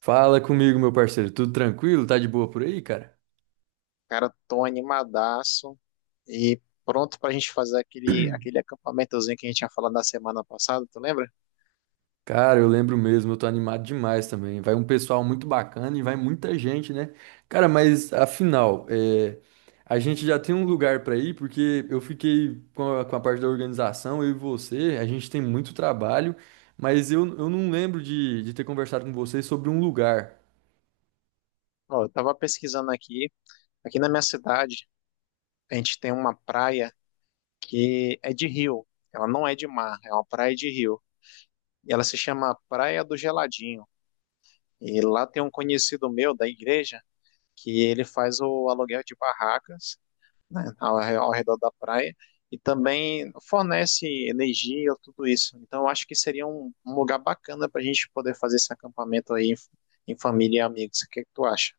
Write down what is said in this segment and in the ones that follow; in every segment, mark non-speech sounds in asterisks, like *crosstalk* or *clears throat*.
Fala comigo, meu parceiro. Tudo tranquilo? Tá de boa por aí, cara? Cara, tô animadaço e pronto pra gente fazer aquele acampamentozinho que a gente tinha falado na semana passada, tu lembra? Cara, eu lembro mesmo, eu tô animado demais também. Vai um pessoal muito bacana e vai muita gente, né? Cara, mas afinal, é, a gente já tem um lugar pra ir, porque eu fiquei com a parte da organização, eu e você, a gente tem muito trabalho, mas eu não lembro de ter conversado com vocês sobre um lugar. Ó, eu tava pesquisando aqui na minha cidade, a gente tem uma praia que é de rio, ela não é de mar, é uma praia de rio, e ela se chama Praia do Geladinho, e lá tem um conhecido meu da igreja que ele faz o aluguel de barracas né, ao redor da praia e também fornece energia, tudo isso. Então, eu acho que seria um lugar bacana para a gente poder fazer esse acampamento aí em, em família e amigos. O que é que tu acha?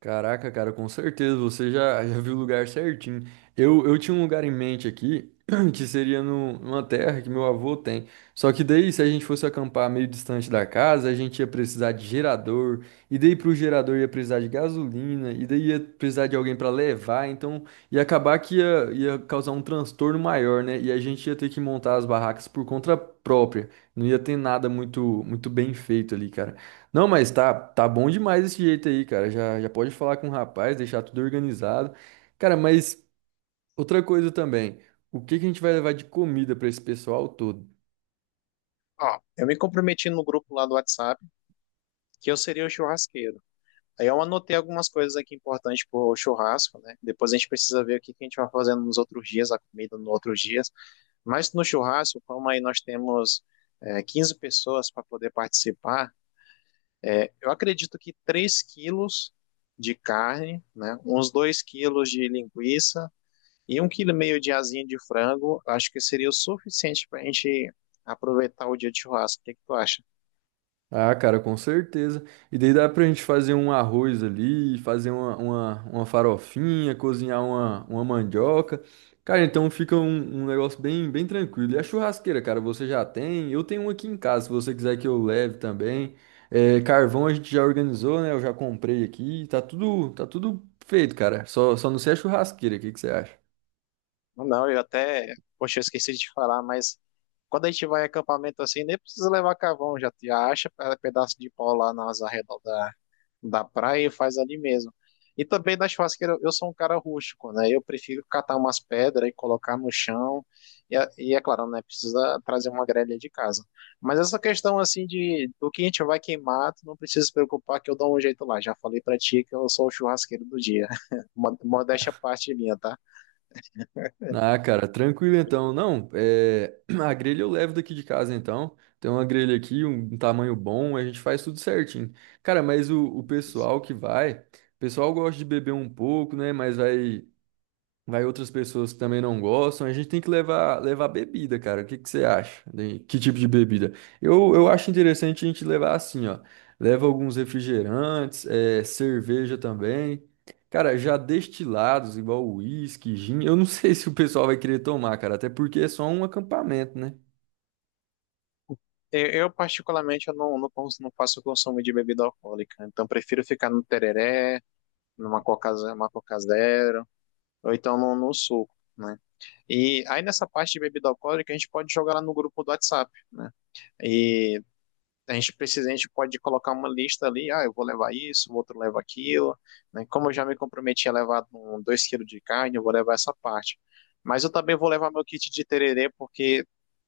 Caraca, cara, com certeza você já viu o lugar certinho. Eu tinha um lugar em mente aqui, *clears throat* que seria numa terra que meu avô tem. Só que daí, se a gente fosse acampar meio distante da casa, a gente ia precisar de gerador, e daí pro gerador ia precisar de gasolina, e daí ia precisar de alguém para levar, então ia acabar que ia causar um transtorno maior, né? E a gente ia ter que montar as barracas por conta própria. Não ia ter nada muito, muito bem feito ali, cara. Não, mas tá bom demais esse jeito aí, cara. Já pode falar com o rapaz, deixar tudo organizado. Cara, mas outra coisa também. O que que a gente vai levar de comida pra esse pessoal todo? Ó, eu me comprometi no grupo lá do WhatsApp que eu seria o churrasqueiro. Aí eu anotei algumas coisas aqui importantes para o churrasco, né? Depois a gente precisa ver o que que a gente vai fazendo nos outros dias, a comida nos outros dias. Mas no churrasco, como aí nós temos 15 pessoas para poder participar. É, eu acredito que 3 quilos de carne, né, uns 2 quilos de linguiça e um quilo e meio de asinha de frango, acho que seria o suficiente para a gente aproveitar o dia de churrasco. O que que tu acha? Ah, cara, com certeza. E daí dá pra gente fazer um arroz ali, fazer uma farofinha, cozinhar uma mandioca. Cara, então fica um, um negócio bem, bem tranquilo. E a churrasqueira, cara, você já tem? Eu tenho uma aqui em casa, se você quiser que eu leve também. É, carvão a gente já organizou, né? Eu já comprei aqui. Tá tudo feito, cara. Só não sei a churrasqueira. O que que você acha? Não, eu até, poxa, eu esqueci de te falar, mas quando a gente vai em acampamento assim, nem precisa levar carvão, já te acha pedaço de pau lá nas arredondas da praia e faz ali mesmo. E também na churrasqueira, eu sou um cara rústico, né? Eu prefiro catar umas pedras e colocar no chão. E é claro, né? Precisa trazer uma grelha de casa. Mas essa questão assim de do que a gente vai queimar, tu não precisa se preocupar que eu dou um jeito lá. Já falei pra ti que eu sou o churrasqueiro do dia. *laughs* Modéstia à parte minha, tá? Ah, cara, tranquilo então. Não, é... *clears throat* a grelha eu levo daqui de casa então. Tem uma grelha aqui, um tamanho bom, a gente faz tudo certinho. Cara, mas o pessoal que vai, o pessoal gosta de beber um pouco, né? Mas vai. Vai outras pessoas que também não gostam. A gente tem que levar bebida, cara. O que que você acha? Que tipo de bebida? Eu acho interessante a gente levar assim, ó. Leva alguns refrigerantes, é, cerveja também. Cara, já destilados, igual uísque, gin. Eu não *laughs* sei se o pessoal vai querer tomar, cara. Até porque é só um acampamento, né? Particularmente, eu não faço consumo de bebida alcoólica. Então, prefiro ficar no tereré, numa uma coca zero, ou então no suco, né? E aí, nessa parte de bebida alcoólica, a gente pode jogar lá no grupo do WhatsApp, né? E a gente precisa, a gente pode colocar uma lista ali, ah, eu vou levar isso, o outro leva aquilo, né? Como eu já me comprometi a levar 2 quilos de carne, eu vou levar essa parte. Mas eu também vou levar meu kit de tererê, porque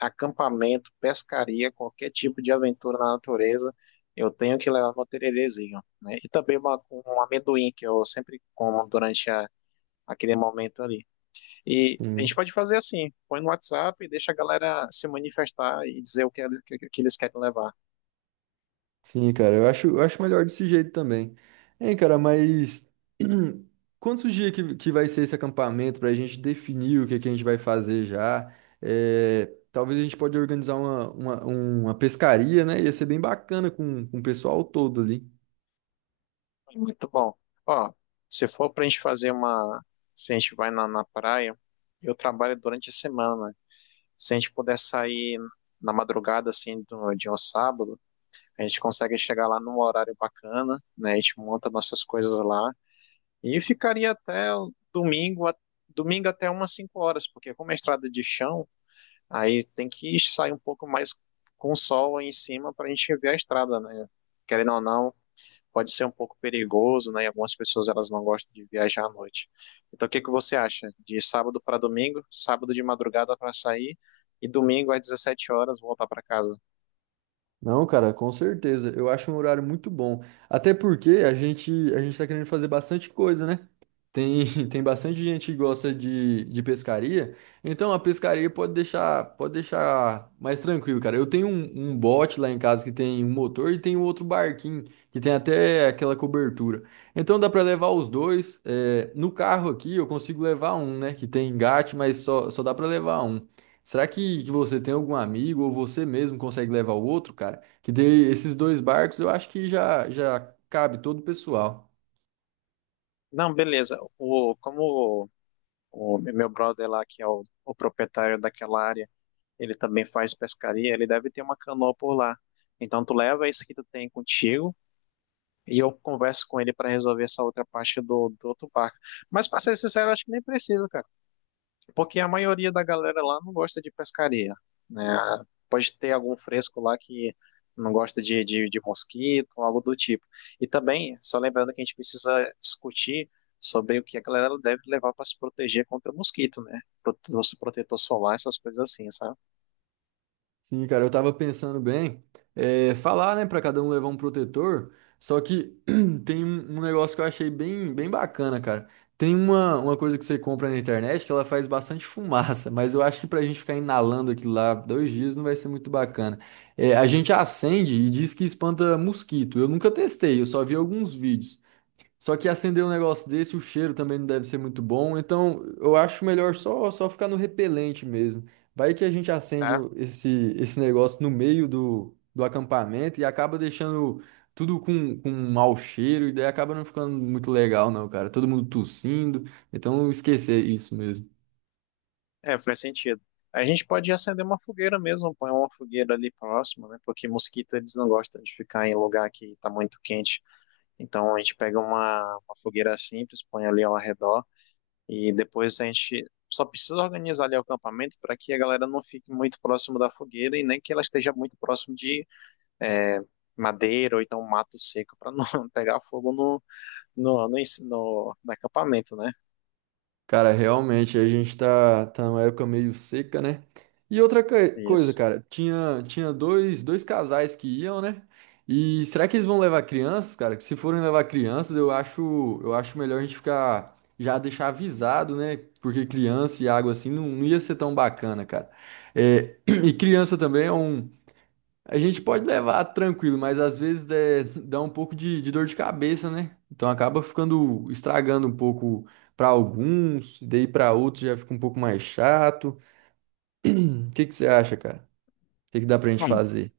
acampamento, pescaria, qualquer tipo de aventura na natureza, eu tenho que levar meu tererezinho, né? E também um amendoim que eu sempre como durante aquele momento ali. E a gente Sim. pode fazer assim, põe no WhatsApp e deixa a galera se manifestar e dizer o que, que eles querem levar. Sim, cara, eu acho melhor desse jeito também. Hein, cara, mas *clears throat* quantos dias que vai ser esse acampamento pra gente definir o que a gente vai fazer já? É, talvez a gente pode organizar uma pescaria, né? Ia ser bem bacana com o pessoal todo ali. Muito bom. Ó, se for pra gente fazer uma, se a gente vai na praia, eu trabalho durante a semana. Se a gente puder sair na madrugada, assim, de um sábado, a gente consegue chegar lá num horário bacana, né? A gente monta nossas coisas lá e ficaria até o domingo até umas 5 horas, porque como é estrada de chão, aí tem que sair um pouco mais com o sol aí em cima para a gente ver a estrada, né? Querendo ou não, pode ser um pouco perigoso, né? E algumas pessoas elas não gostam de viajar à noite. Então, o que que você acha? De sábado para domingo, sábado de madrugada para sair e domingo às 17 horas voltar para casa? Não, cara, com certeza. Eu acho um horário muito bom. Até porque a gente tá querendo fazer bastante coisa, né? Tem, *laughs* tem bastante gente que gosta de pescaria. Então a pescaria pode deixar mais tranquilo, cara. Eu tenho um, um bote lá em casa que tem um motor e tem um outro barquinho que tem até aquela cobertura. Então dá pra levar os dois. É, no carro aqui eu consigo levar um, né? Que tem engate, mas só dá pra levar um. Será que você tem algum amigo ou você mesmo consegue levar o outro, cara? Que dê esses dois barcos, eu acho que já cabe todo o pessoal. Não, beleza. O meu brother lá, que é o proprietário daquela área, ele também faz pescaria, ele deve ter uma canoa por lá. Então tu leva isso que tu tem contigo e eu converso com ele para resolver essa outra parte do outro barco. Mas para ser sincero, acho que nem precisa, cara. Porque a maioria da galera lá não gosta de pescaria, né? Pode ter algum fresco lá que não gosta de mosquito, algo do tipo. E também, só lembrando que a gente precisa discutir sobre o que a galera deve levar para se proteger contra mosquito, né? Protetor, protetor solar, essas coisas assim, sabe? Sim, cara, eu tava pensando bem, é, falar, né, pra cada um levar um protetor, só que *clears throat* tem um um negócio que eu achei bem, bem bacana, cara. Tem uma coisa que você compra na internet que ela faz bastante *laughs* fumaça, mas eu acho que pra gente ficar inalando aquilo lá dois dias não vai ser muito bacana. É, a gente acende e diz que espanta mosquito. Eu nunca testei, eu só vi alguns vídeos. Só que acender um negócio desse, o cheiro também não deve ser muito bom. Então, eu acho melhor só ficar no repelente mesmo. Vai que a gente acende É, esse, esse negócio no meio do acampamento e acaba deixando tudo com um mau cheiro, e daí acaba não ficando muito legal, não, cara. Todo mundo tossindo. Então, esquecer isso mesmo. Faz sentido. A gente pode acender uma fogueira mesmo, põe uma fogueira ali próximo, né? Porque mosquito eles não gostam de ficar em lugar que está muito quente. Então a gente pega uma fogueira simples, põe ali ao redor. E depois a gente só precisa organizar ali o acampamento para que a galera não fique muito próximo da fogueira e nem que ela esteja muito próximo de é, madeira ou então um mato seco para não *laughs* pegar fogo no acampamento, né? Cara, realmente, a gente tá numa época meio seca, né? E outra coisa, Isso. cara, tinha dois casais que iam, né? E será que eles vão levar crianças, cara? Que se forem levar crianças, eu acho melhor a gente ficar, já deixar avisado, né? Porque criança e água assim não ia ser tão bacana, cara. É, *clears throat* e criança também é um, a gente pode levar tranquilo, mas às vezes é, dá um pouco de dor de cabeça, né? Então acaba ficando estragando um pouco para alguns, e daí para outros já fica um pouco mais chato. O que que você acha, cara? O que que dá pra gente Bom, fazer?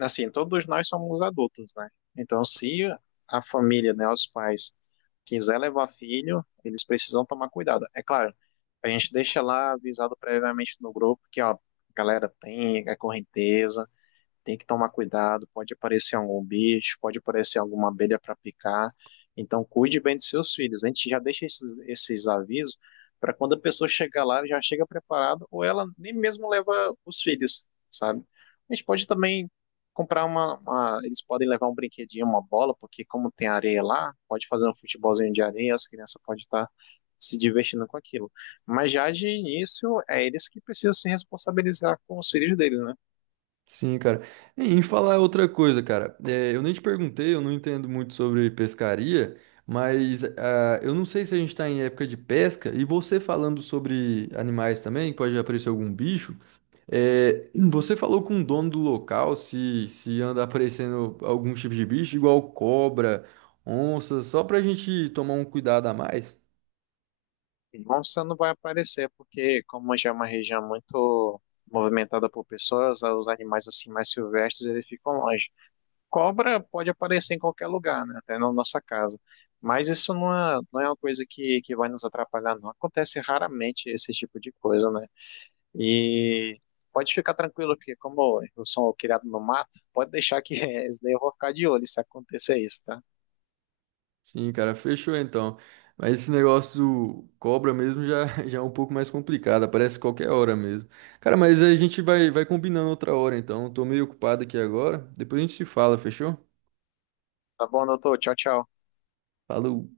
assim, todos nós somos adultos, né? Então, se a família, né, os pais, quiser levar filho, eles precisam tomar cuidado. É claro, a gente deixa lá avisado previamente no grupo que, ó, galera, tem a correnteza, tem que tomar cuidado, pode aparecer algum bicho, pode aparecer alguma abelha para picar. Então, cuide bem dos seus filhos. A gente já deixa esses avisos para quando a pessoa chegar lá, ela já chega preparada, ou ela nem mesmo leva os filhos, sabe? A gente pode também comprar eles podem levar um brinquedinho, uma bola, porque como tem areia lá, pode fazer um futebolzinho de areia, as crianças podem estar se divertindo com aquilo. Mas já de início, é eles que precisam se responsabilizar com os filhos deles, né? Sim, cara. E em falar outra coisa, cara. É, eu nem te perguntei, eu não entendo muito sobre pescaria, mas ah, eu não sei se a gente tá em época de pesca e você falando sobre animais também, que pode aparecer algum bicho. É, você falou com o dono do local se, se anda aparecendo algum tipo de bicho, igual cobra, onça, só pra gente tomar um cuidado a mais? Monstro não vai aparecer, porque como já é uma região muito movimentada por pessoas, os animais assim mais silvestres, eles ficam longe. Cobra pode aparecer em qualquer lugar, né? Até na nossa casa. Mas isso não é uma coisa que vai nos atrapalhar, não. Acontece raramente esse tipo de coisa, né? E pode ficar tranquilo que, como eu sou um criado no mato, pode deixar que *laughs* esse daí eu vou ficar de olho se acontecer isso, tá? Sim, cara, fechou então. Mas esse negócio do cobra mesmo já, *laughs* já é um pouco mais complicado, aparece qualquer hora mesmo. Cara, mas a gente vai combinando outra hora então. Tô meio ocupado aqui agora. Depois a gente se fala, fechou? Tá bom, doutor? Tchau, tchau. Falou.